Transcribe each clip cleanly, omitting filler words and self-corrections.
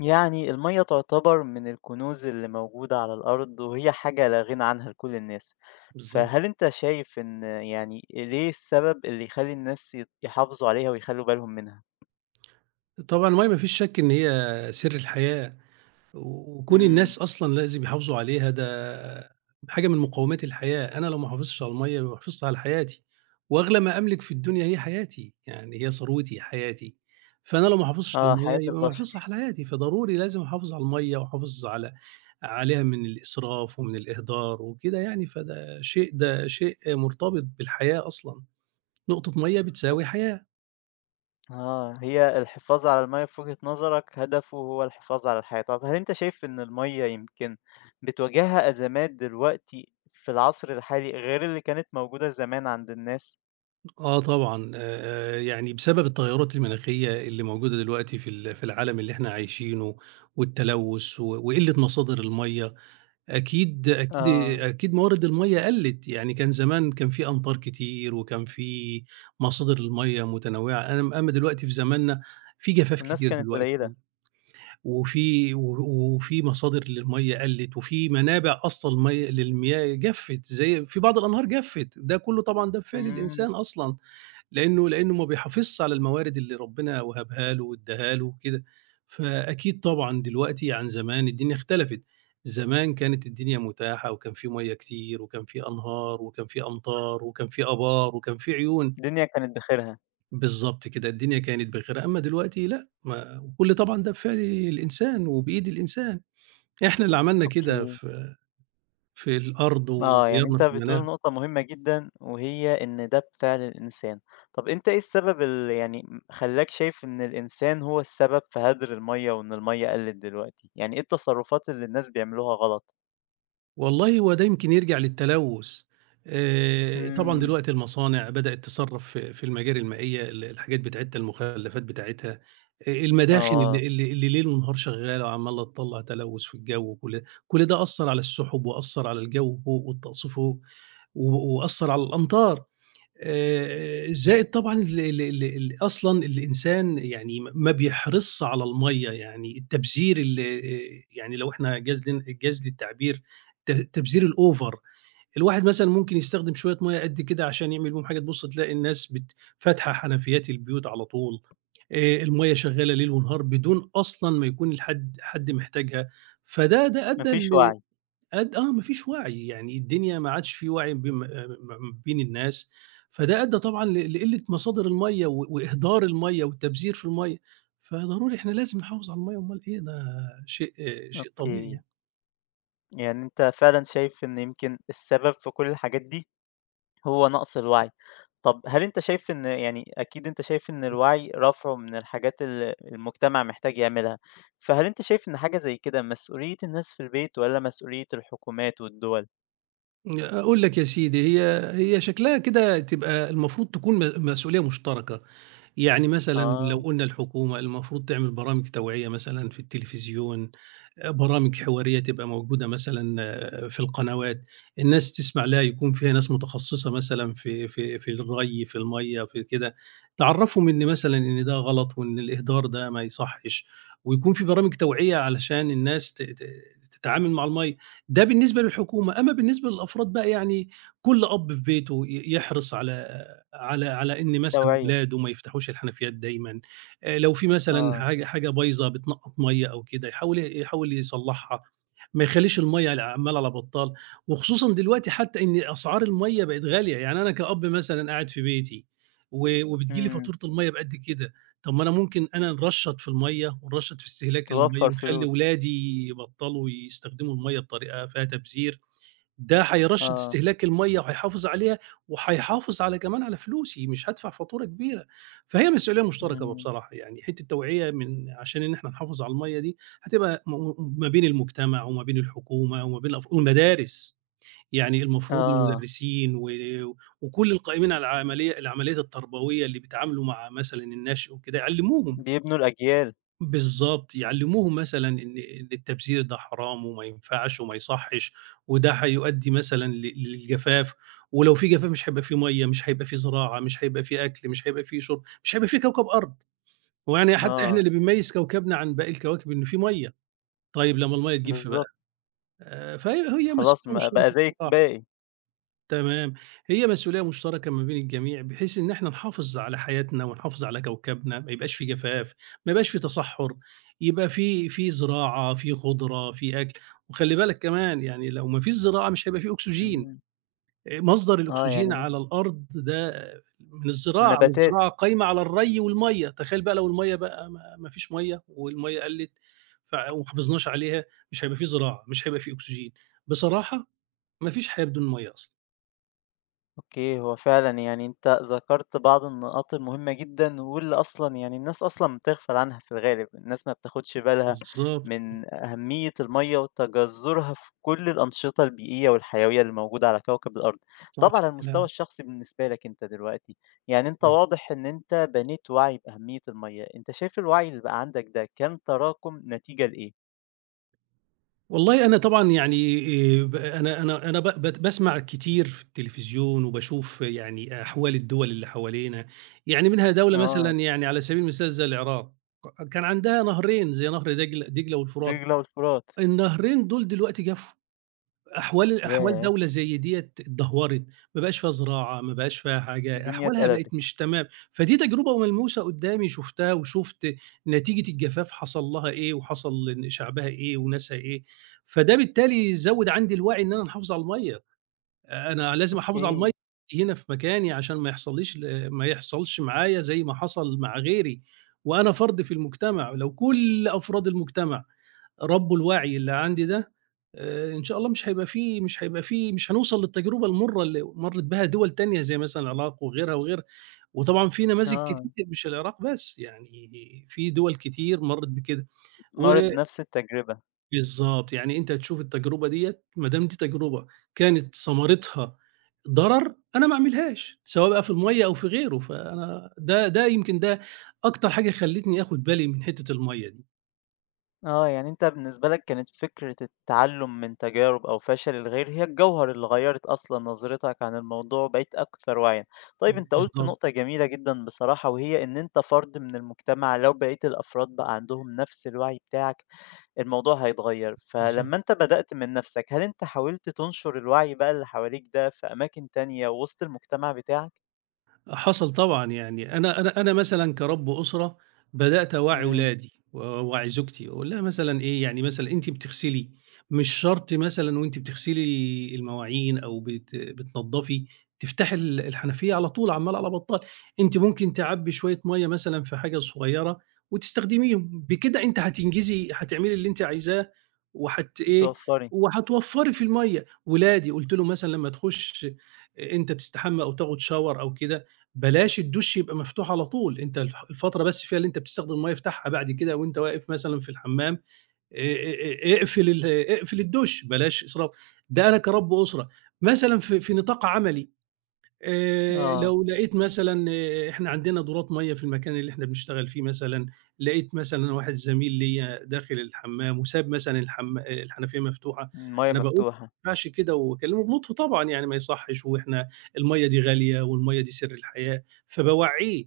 يعني المية تعتبر من الكنوز اللي موجودة على الأرض وهي حاجة لا غنى عنها لكل الناس. بالضبط. فهل أنت شايف إن يعني ليه السبب اللي يخلي الناس يحافظوا عليها ويخلوا بالهم منها؟ طبعًا المَيّة ما فيش شَك إن هي سِر الحياة، و وكون امم الناس أصلًا لازم يحافظوا عليها ده حاجة من مقوّمات الحياة، أنا لو ما حافظتش على المَيّة يبقى ما حافظتش على حياتي، وأغلى ما أملك في الدنيا هي حياتي، يعني هي ثروتي، حياتي، فأنا لو ما حافظتش على اه، حياة المَيّة يبقى ما حافظتش البشر. على حياتي، فضروري لازم أحافظ على المَيّة وأحافظ على عليها من الإسراف ومن الإهدار وكده يعني، فده شيء ده شيء مرتبط بالحياة أصلًا، نقطة مَيّة أوك- بتساوي حياة. اه، هي الحفاظ على المية في وجهة نظرك هدفه هو الحفاظ على الحياة. طب هل أنت شايف إن المية يمكن بتواجهها أزمات دلوقتي في العصر الحالي غير اللي كانت موجودة زمان عند الناس؟ آه طبعًا، يعني بسبب التغيّرات المناخية اللي موجودة دلوقتي في العالم اللي إحنا عايشينه والتلوث و وقِلّة مصادر المَيّة، أكيد أكيد. اه، موارد المَيّة قَلِّت، يعني كان زمان كان في أمطار كتير وكان في مصادر المَيّة متنوّعة، أنا أمّا دلوقتي في زماننا في جفاف والناس كتير كانت دلوقتي وفي و وفي مصادر للمَيّة قَلِّت وفي منابع أصلًا مَيّة للمياه جَفِّت، زي في بعض الأنهار جَفِّت، ده كُلّه طبعًا ده بفعل قليلة. الإنسان أصلًا. لإنه ما بيحافظش على الموارد اللي ربنا وهبها له وادّاها له وكده. فأكيد طبعًا دلوقتي عن زمان الدنيا اختلفت، زمان كانت الدنيا متاحة وكان في مَيّة كتير وكان في أنهار وكان في أمطار وكان في آبار وكان في عيون. الدنيا كانت بخيرها، بالضبط كده، الدنيا كانت بخير، أمّا دلوقتي لأ، ما وكل طبعًا ده بفعل الإنسان وبإيد الإنسان، إحنا اللي عملنا كده أوكي، في الأرض آه، يعني وغيّرنا أنت في المناخ. بتقول نقطة مهمة جدًا وهي إن ده بفعل الإنسان. طب أنت إيه السبب اللي يعني خلّاك شايف إن الإنسان هو السبب في هدر المَيّة وإن المَيّة قَلِّت دلوقتي؟ يعني إيه التصرفات اللي الناس بيعملوها غلط؟ والله هو ده يمكن يرجع للتلوث. إمم. طبعًا إمم، دلوقتي المصانع بدأت تصرّف في المجاري المائية الحاجات بتاعتها، المخلفات بتاعتها، المداخن آه، اللي ليل ونهار شغالة وعمّالة تطلّع تلوث في الجو كل ده أثّر على السحب وأثّر على الجو فوق والطقس فوق و وأثّر على الأمطار. زائد طبعًا ال ال ال ال أصلًا الإنسان يعني ما بيحرصش على المَيّة، يعني التبذير ال يعني لو إحنا جاز لن جاز لي التعبير التبذير الOver. الواحد مثلًا ممكن يستخدم شوية مَيّة قد كده عشان يعمل بيهم حاجة، تبُص تلاقي الناس فاتحة حنفيات البيوت على طول، المَيّة شغّالة ليل ونهار بدون أصلًا ما يكون حد محتاجها، فده ما أدّى فيش ل وعي، أد آه، ما فيش وعي، يعني الدنيا ما عادش في وعي آه، بين الناس، فده أدّى طبعًا لقلة مصادر المَيّة و وإهدار المَيّة والتبذير في المَيّة، فضروري إحنا لازم نحافظ على المَيّة أومال إيه ده شيء شيء طبيعي أوكي، يعني. يعني أنت فعلًا شايف إن يمكن السبب في كل الحاجات دي هو نقص الوعي. طب هل أنت شايف إن يعني أكيد أنت شايف إن الوعي رفعه من الحاجات اللي المجتمع محتاج يعملها، فهل أنت شايف إن حاجة زي كده مسؤولية الناس في البيت والّا مسؤولية الحكومات والدول؟ أقول لك يا سيدي هي شكلها كده تبقى المفروض تكون مسؤولية مشتركة، يعني مثلًا لو آه، قُلنا الحكومة المفروض تعمل برامج توعية مثلًا في التلفزيون، برامج حوارية تبقى موجودة مثلًا آه، في القنوات، الناس تسمع لها يكون فيها ناس متخصصة مثلًا في الري، في المَيّة، في كده، تعرّفهم إن مثلًا إن ده غلط وإن الإهدار ده ما يصحّش، ويكون في برامج توعية علشان الناس ت ت تتعامل مع المَيّة، ده بالنسبة للحكومة، أمّا بالنسبة للأفراد بقى يعني كل أب في بيته يحرص على إن مثلًا توعية، ولاده ما يفتحوش الحنفيات دايمًا، لو في مثلًا آه، حاجة بايظة بتنقّط مَيّة أو كده يحاول يصلّحها، ما يخلّيش المَيّة عمّالة على بطّال، وخصوصًا دلوقتي حتى إن أسعار المَيّة بقت غالية، يعني أنا كأب مثلًا قاعد في بيتي و وبتيجي لي إمم، فاتورة المَيّة بقد كده، طَب ما أنا ممكن أنا نرشّط في المَيّة ونرشّط في استهلاك المَيّة توفّر ونخلّي فلوس، ولادي يبطّلوا يستخدموا المَيّة بطريقة فيها تبذير. ده هيرشّد آه، استهلاك المَيّة وهيحافظ عليها، وهيحافظ على كمان على فلوسي، مش هادفع فاتورة كبيرة. فهي مسؤولية مشتركة إمم، بصراحة يعني، حتّة توعية من عشان إن إحنا نحافظ على المَيّة دي هتبقى م م ما بين المجتمع وما بين الحكومة وما بين الأف والمدارس، يعني المفروض آه، المدرسين وكل القائمين على العمليات التربوية اللي بيتعاملوا مع مثلًا النشء وكده يعلّموهم. بيبنوا الأجيال، بالضبط، يعلّموهم مثلًا إن التبذير ده حرام وما ينفعش وما يصحّش، وده هيؤدّي مثلًا للجفاف، ولو في جفاف مش هيبقى في مَيّة، مش هيبقى في زراعة، مش هيبقى في أكل، مش هيبقى في شرب، مش هيبقى في كوكب أرض، هو يعني حتى إحنا آه، اللي بيميّز كوكبنا عن باقي الكواكب إن في مَيّة، طيب لمّا المَيّة تجِف بقى؟ بالضبط، فهي خلاص مسأولة ما بقى مشتركة زي الباقي، تمام. هي مسؤولية مشتركة ما بين الجميع، بحيث إن إحنا نحافظ على حياتنا ونحافظ على كوكبنا، ما يبقاش في جفاف، ما يبقاش في تصحُّر، يبقى في زراعة، في خُضرة، في أكل. وخلّي بالك كمان يعني لو ما فيش زراعة مش هيبقى في أكسجين، إمم، مصدر آه الأكسجين يعني على الأرض ده من الزراعة، نباتات. والزراعة قايمة على الري والمَيّة، تخيّل بقى لو المَيّة بقى ما فيش مَيّة والمَيّة قَلِّت وما حافظناش عليها، مش هيبقى في زراعة، مش هيبقى في أكسجين. بصراحة ما فيش حياة بدون مَيّة أصلًا. اوكي، هو فعلا يعني انت ذكرت بعض النقاط المهمة جدا واللي اصلا يعني الناس اصلا بتغفل عنها. في الغالب الناس ما بتاخدش بالها بالضبط، من اهمية المية وتجذرها في كل الانشطة البيئية والحيوية اللي موجودة على كوكب الارض. صح طب على المستوى كلامك. الشخصي بالنسبة لك انت دلوقتي، يعني انت إمم. واضح ان انت بنيت وعي بأهمية المية، انت شايف الوعي اللي بقى عندك ده كان تراكم نتيجة لايه؟ والله أنا طبعًا يعني ب أنا ب بت باسمع كتير في التلفزيون وباشوف يعني أحوال الدول اللي حوالينا، يعني منها دولة مثلًا اه، يعني على سبيل المثال زي العراق، كان عندها نهرين زي نهر دجلة والفرات، دجلة والفرات، النهرين دول دلوقتي جفوا. أحوال ياه، دولة زي ديّة اتدهورت، ما بقاش فيها زراعة، ما بقاش فيها حاجة، الدنيا أحوالها اتقلبت، بقت مش تمام، فدي تجربة ملموسة قدّامي شُفتها وشُفت نتيجة الجفاف حصل لها إيه وحصل إن شعبها إيه وناسها إيه، فده بالتالي زوّد عندي الوعي إن أنا نحافظ على المَيّة، أنا لازم أحافظ على اوكي، المَيّة هنا في مكاني عشان ما يحصليش ما يحصلش معايا زي ما حصل مع غيري، وأنا فرد في المجتمع، لو كل أفراد المجتمع ربّه الوعي اللي عندي ده، إن شاء الله مش هيبقى في مش هيبقى في مش هنوصل للتجربة المُرّة اللي مرّت بها دول تانية زي مثلًا العراق وغيرها وغيرها، وطبعًا في نماذج اه، كتير مش العراق بس، يعني في دول كتير مرّت بكده، و مرّت بنفس التجربة. بالضبط، يعني أنت هتشوف التجربة ديّة ما دام دي تجربة كانت ثمرتها ضرر، أنا ما أعملهاش، سواء بقى في المَيّة أو في غيره، فأنا ده ده يمكن ده أكتر حاجة خلّتني آخُد بالي من حتّة المَيّة دي، آه، يعني أنت بالنسبة لك كانت فكرة التعلُّم من تجارب أو فشل الغير هي الجوهر اللي غيّرت أصلًا نظرتك عن الموضوع وبقيت أكثر وعيًا. طيب أنت قُلت بالضبط، نقطة جميلة جدًا بصراحة وهي إن أنت فرد من المجتمع، لو بقية الأفراد بقى عندهم نفس الوعي بتاعك الموضوع هيتغيّر. بالضبط. فلمّا أنت بدأت من نفسك، هل أنت حاولت تنشر الوعي بقى اللي حواليك ده في أماكن تانية وسط المجتمع بتاعك؟ حصل طبعًا، يعني أنا مثلًا كرَب أسرة بدأت أوعّي إمم، ولادي وأوعّي زوجتي وأقول لها مثلًا إيه، يعني مثلًا أنتِ بتغسلي مش شرط مثلًا وأنتِ بتغسلي المواعين أو بتنضّفي تفتحي الحنفية على طول عمّال على بطّال، أنتِ ممكن تعبّي شوية مَيّة مثلًا في حاجة صغيّرة وتستخدميهم، بكده أنتِ هتنجزي هتعملي اللي أنتِ عايزاه وهت إيه، توفّري. وهتوفّري في المَيّة. ولادي قُلت له مثلًا لمّا تخُش أنت تستحمى أو تاخُد shower أو كده بلاش الدُش يبقى مفتوح على طول، أنت الفترة بس فيها اللي أنت بتستخدم المَيّة افتحها بعد كده وأنت واقف مثلًا في الحمام، آآ آآ آآ اقفل ال اقفل الدُش بلاش إسراف. ده أنا كرَب أسرة، مثلًا في نطاق عملي، آه، لو لقيت مثلًا إحنا عندنا دورات مَيّة في المكان اللي إحنا بنشتغل فيه مثلًا، لقيت مثلًا واحد زميل ليّا داخل الحمّام وساب مثلًا الحم الحنفية مفتوحة، المَيّة أنا باقول مفتوحة، ما ينفعش كده وأكلمه بلطف طبعًا يعني ما يصحّش وإحنا المَيّة دي غالية والمَيّة دي سِر الحياة، فباوعّيه.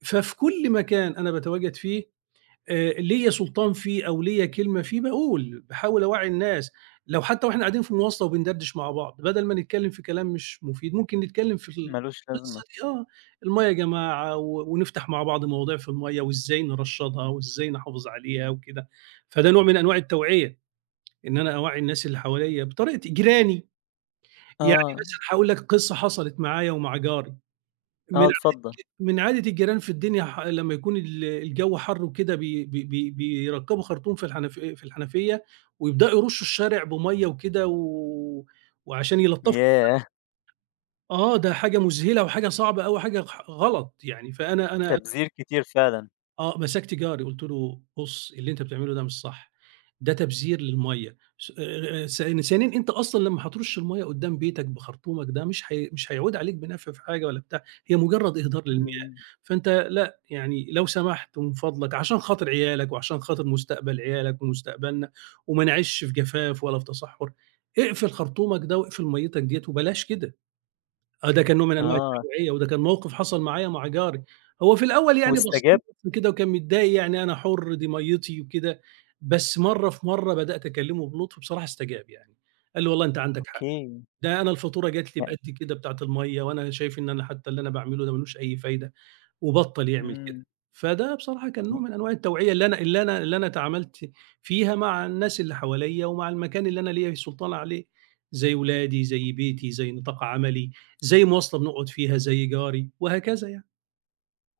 ففي كل مكان أنا باتواجد فيه ليّا سُلطان فيه أو ليّا كلمة فيه باقول، باحاول أوعّي الناس، لو حتى وإحنا قاعدين في المواصلة وبندردش مع بعض، بدل ما نتكلم في كلام مش مفيد، ممكن نتكلم في ما لوش لازمة. القصة دي آه، المَيّة يا جماعة ونفتح مع بعض مواضيع في المَيّة وإزاي نرشّدها وإزاي نحافظ عليها وكده، فده نوع من أنواع التوعية، إن أنا أوعّي الناس اللي حواليّا بطريقتي جيراني، يعني آه. مثلًا هاقول لك قصة حصلت معايا ومع جاري. آه، من اتفضل. من عادة الجيران في الدنيا لمّا يكون الجو حَر وكده بي بي بي بيركّبوا خرطوم في الحنفية ويبدأوا يرُشّوا الشارع بمَيّة وكده وعشان يلطّفوا. ياه! آه، ده حاجة مُذهلة وحاجة صعبة أوي، حاجة غلط يعني، فأنا تبذير كتير فعلًا. آه، مسكت جاري قُلت له: "بُص، اللي أنت بتعمله ده مش صح، ده تبذير للمَيّة، س ث ثانيًا أنت أصلًا لمّا هترُش المَيّة قدّام بيتك بخرطومك ده مش هيعود عليك بنفع في حاجة ولا بتاع، هي مجرّد إهدار للمياه، إمم. فأنت لأ، يعني لو سمحت ومن فضلك عشان خاطر عيالك وعشان خاطر مستقبل عيالك ومستقبلنا وما نعيشش في جفاف ولا في تصحُّر، اقفل خرطومك ده واقفل مَيّتك ديّة وبلاش كده." آه، ده كان نوع من أنواع آه، التبعية، وده كان موقف حصل معايا مع جاري. هو في الأول يعني بص واستجاب؟ لي كده وكان متضايق يعني أنا حُر دي مَيّتي وكده، بس مرّة في مرّة بدأت أكلمه بلطف بصراحة استجاب يعني، قال لي: "والله أنت عندك حق، أوكي. ده أنا الفاتورة جات لي يع بقد كده بتاعة المَيّة، وأنا شايف إن أنا حتى اللي أنا باعمله ده ما لوش أي فايدة." وبطّل يعمل كده. إمم. فده بصراحة كان ي نوع من أنواع التوعية اللي أنا تعاملت فيها مع الناس اللي حواليّا ومع المكان اللي أنا ليّا السلطان عليه، زي ولادي، زي بيتي، زي نطاق عملي، زي مواصلة بنقعد فيها، زي جاري، وهكذا يعني.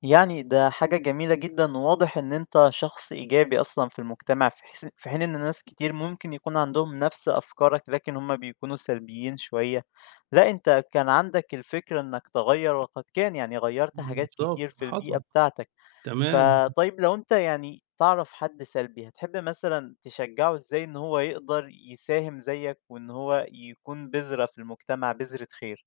يعني ده حاجة جميلة جدًا، وواضح إن أنت شخص إيجابي أصلًا في المجتمع، في حين إن ناس كتير ممكن يكون عندهم نفس أفكارك، لكن هم بيكونوا سلبيين شوية. لأ، أنت كان عندك الفكرة إنك تغيّر، وقد كان، يعني غيّرت حاجات بالضبط، كتير في البيئة حصل، بتاعتك. تمام. فطيب لو أنت يعني تعرف حد سلبي، هتحب مثلًا تشجّعه إزاي إن هو يقدر يساهم زيّك وإن هو يكون بذرة في المجتمع، بذرة خير؟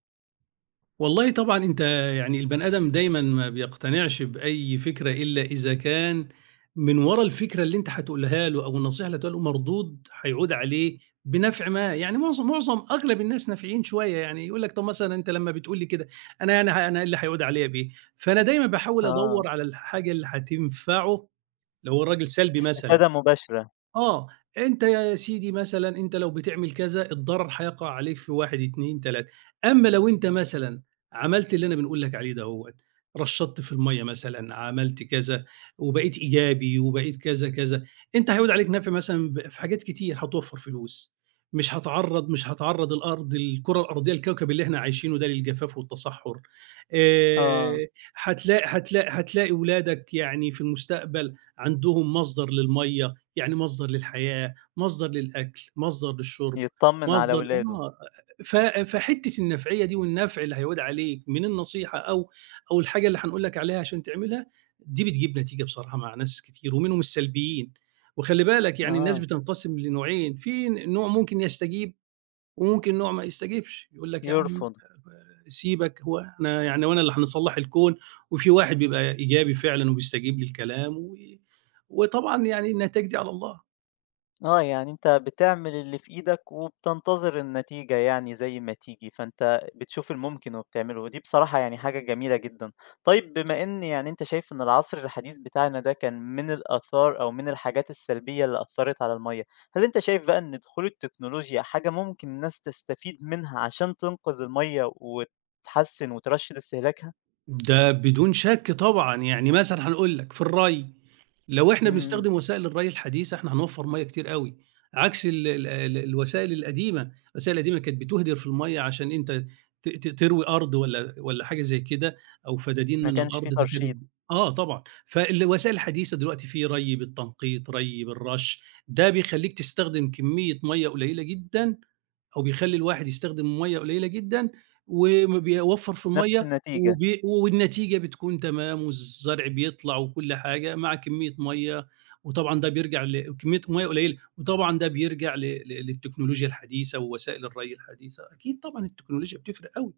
والله طبعًا أنت يعني البني آدم دايمًا ما بيقتنعش بأي فكرة إلا إذا كان من ورا الفكرة اللي أنت هتقولها له أو النصيحة اللي هتقولها له مردود هيعود عليه بنفع ما، يعني معظم معظم أغلب الناس نافعين شوية، يعني يقول لك طب مثلًا أنت لمّا بتقول لي كده أنا يعني أنا إيه اللي هيعود عليَّ بيه؟ فأنا دايمًا باحاول آه. أدوّر على الحاجة اللي هتنفعه لو هو الراجل سلبي مثلًا. استفادة مباشرة، آه، أنت يا سيدي مثلًا أنت لو بتعمل كذا، الضرر هيقع عليك في 1، 2، 3، أمّا لو أنت مثلًا عملت اللي أنا بنقول لك عليه دَوّة، رشّطت في المَيّة مثلًا، عملت كذا، وبقيت إيجابي وبقيت كذا، كذا، أنت هيعود عليك نَفْع مثلًا في حاجات كتير، هتوفّر فلوس، مش هتعرّض الأرض الكرة الأرضية، الكوكب اللي إحنا عايشينه ده للجفاف والتصحُّر، آه. آآ هتلاقي ولادك يعني في المستقبل عندهم مصدر للمَيّة يعني مصدر للحياة، مصدر للأكل، مصدر للشرب، يتطمن على مصدر ولاده، آه، فحتّة النفعية دي والنفع اللي هيعود عليك من النصيحة أو الحاجة اللي هنقول لك عليها عشان تعملها، دي بتجيب نتيجة بصراحة مع ناس كتير ومنهم السلبيين، وخلّي بالك يعني الناس آه. بتنقسم لنوعين، في نوع ممكن يستجيب وممكن نوع ما يستجيبش، يقول لك يا عم يرفض. سيبك هو إحنا يعني هو أنا اللي هنصلّح الكون، وفي واحد بيبقى إيجابي فعلًا وبيستجيب للكلام وطبعًا يعني النتايج دي على الله. آه، يعني أنت بتعمل اللي في إيدك وبتنتظر النتيجة يعني زي ما تيجي، فأنت بتشوف الممكن وبتعمله، ودي بصراحة يعني حاجة جميلة جدًا. طيب بما إن يعني أنت شايف إن العصر الحديث بتاعنا ده كان من الآثار أو من الحاجات السلبية اللي أثّرت على المَيّة، هل أنت شايف بقى إن دخول التكنولوجيا حاجة ممكن الناس تستفيد منها عشان تنقذ المَيّة وتحسّن وترشّد استهلاكها؟ ده بدون شك طبعًا، يعني مثلًا هنقول لك في الري، لو إحنا إمم، بنستخدم وسائل الري الحديثة إحنا هنوفّر مَيّة كتير أوي، عكس ال ال ال الوسائل القديمة، الوسائل القديمة كانت بتُهدِر في المَيّة عشان أنت ت ت تروي أرض والّا حاجة زي كده أو فدادين ما من كانش في الأرض ده كانت ترشيد، آه طبعًا، فالوسائل الحديثة دلوقتي في ري بالتنقيط، ري بالرش، ده بيخلّيك تستخدم كمية مَيّة قليلة جدًا أو بيخلّي الواحد يستخدم مَيّة قليلة جدًا بيوفّر في نفس المَيّة النتيجة. والنتيجة بتكون تمام والزرع بيطلع وكل حاجة مع كمية مَيّة، وطبعًا ده بيرجع كمية مَيّة قليلة، وطبعًا ده بيرجع ل ل للتكنولوجيا الحديثة ووسائل الري الحديثة، أكيد طبعًا التكنولوجيا بتفرق أوي،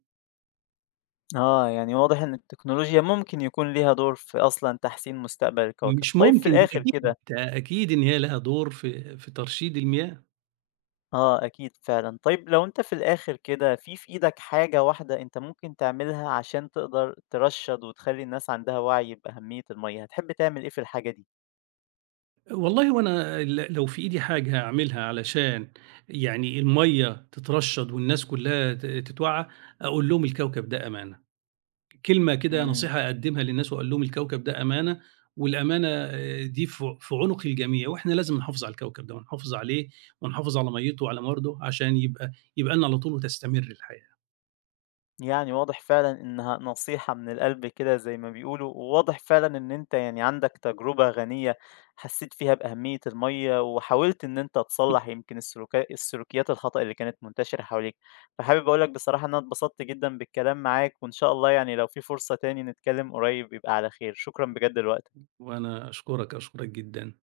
آه، يعني واضح إن التكنولوجيا ممكن يكون ليها دور في أصلًا تحسين مستقبل الكوكب. مش طيب في ممكن الآخر أكيد، كده أكيد إن هي لها دور في ترشيد المياه. آه، أكيد فعلًا. طيب لو أنت في الآخر كده في إيدك حاجة واحدة أنت ممكن تعملها عشان تقدر ترشّد وتخلّي الناس عندها وعي بأهمية المَيّة، هتحب تعمل إيه في الحاجة دي؟ والله هو أنا لو في إيدي حاجة هاعملها علشان يعني المَيّة تترشّد والناس كلّها تتوعّى، أقول لهم الكوكب ده أمانة، كلمة كده إمم. نصيحة أقدّمها للناس وأقول لهم الكوكب ده أمانة، والأمانة دي في عنق الجميع، وإحنا لازم نحافظ على الكوكب ده ونحافظ عليه ونحافظ على مَيّته وعلى مرضه عشان يبقى لنا على طول وتستمر الحياة. يعني واضح فعلًا إنها نصيحة من القلب كده زي ما بيقولوا، وواضح فعلًا إن أنت يعني عندك تجربة غنية حسيت فيها بأهمية المَيّة، وحاولت إن أنت تصلّح يمكن السلوكيات الخطأ اللي كانت منتشرة حواليك. فحابب أقول لك بصراحة إن أنا اتبسطت جدًا بالكلام معاك، وإن شاء الله يعني لو في فرصة تاني نتكلم قريب يبقى على خير. شكرًا بجد لوقتك. وأنا أشكرك، أشكرك جدًا.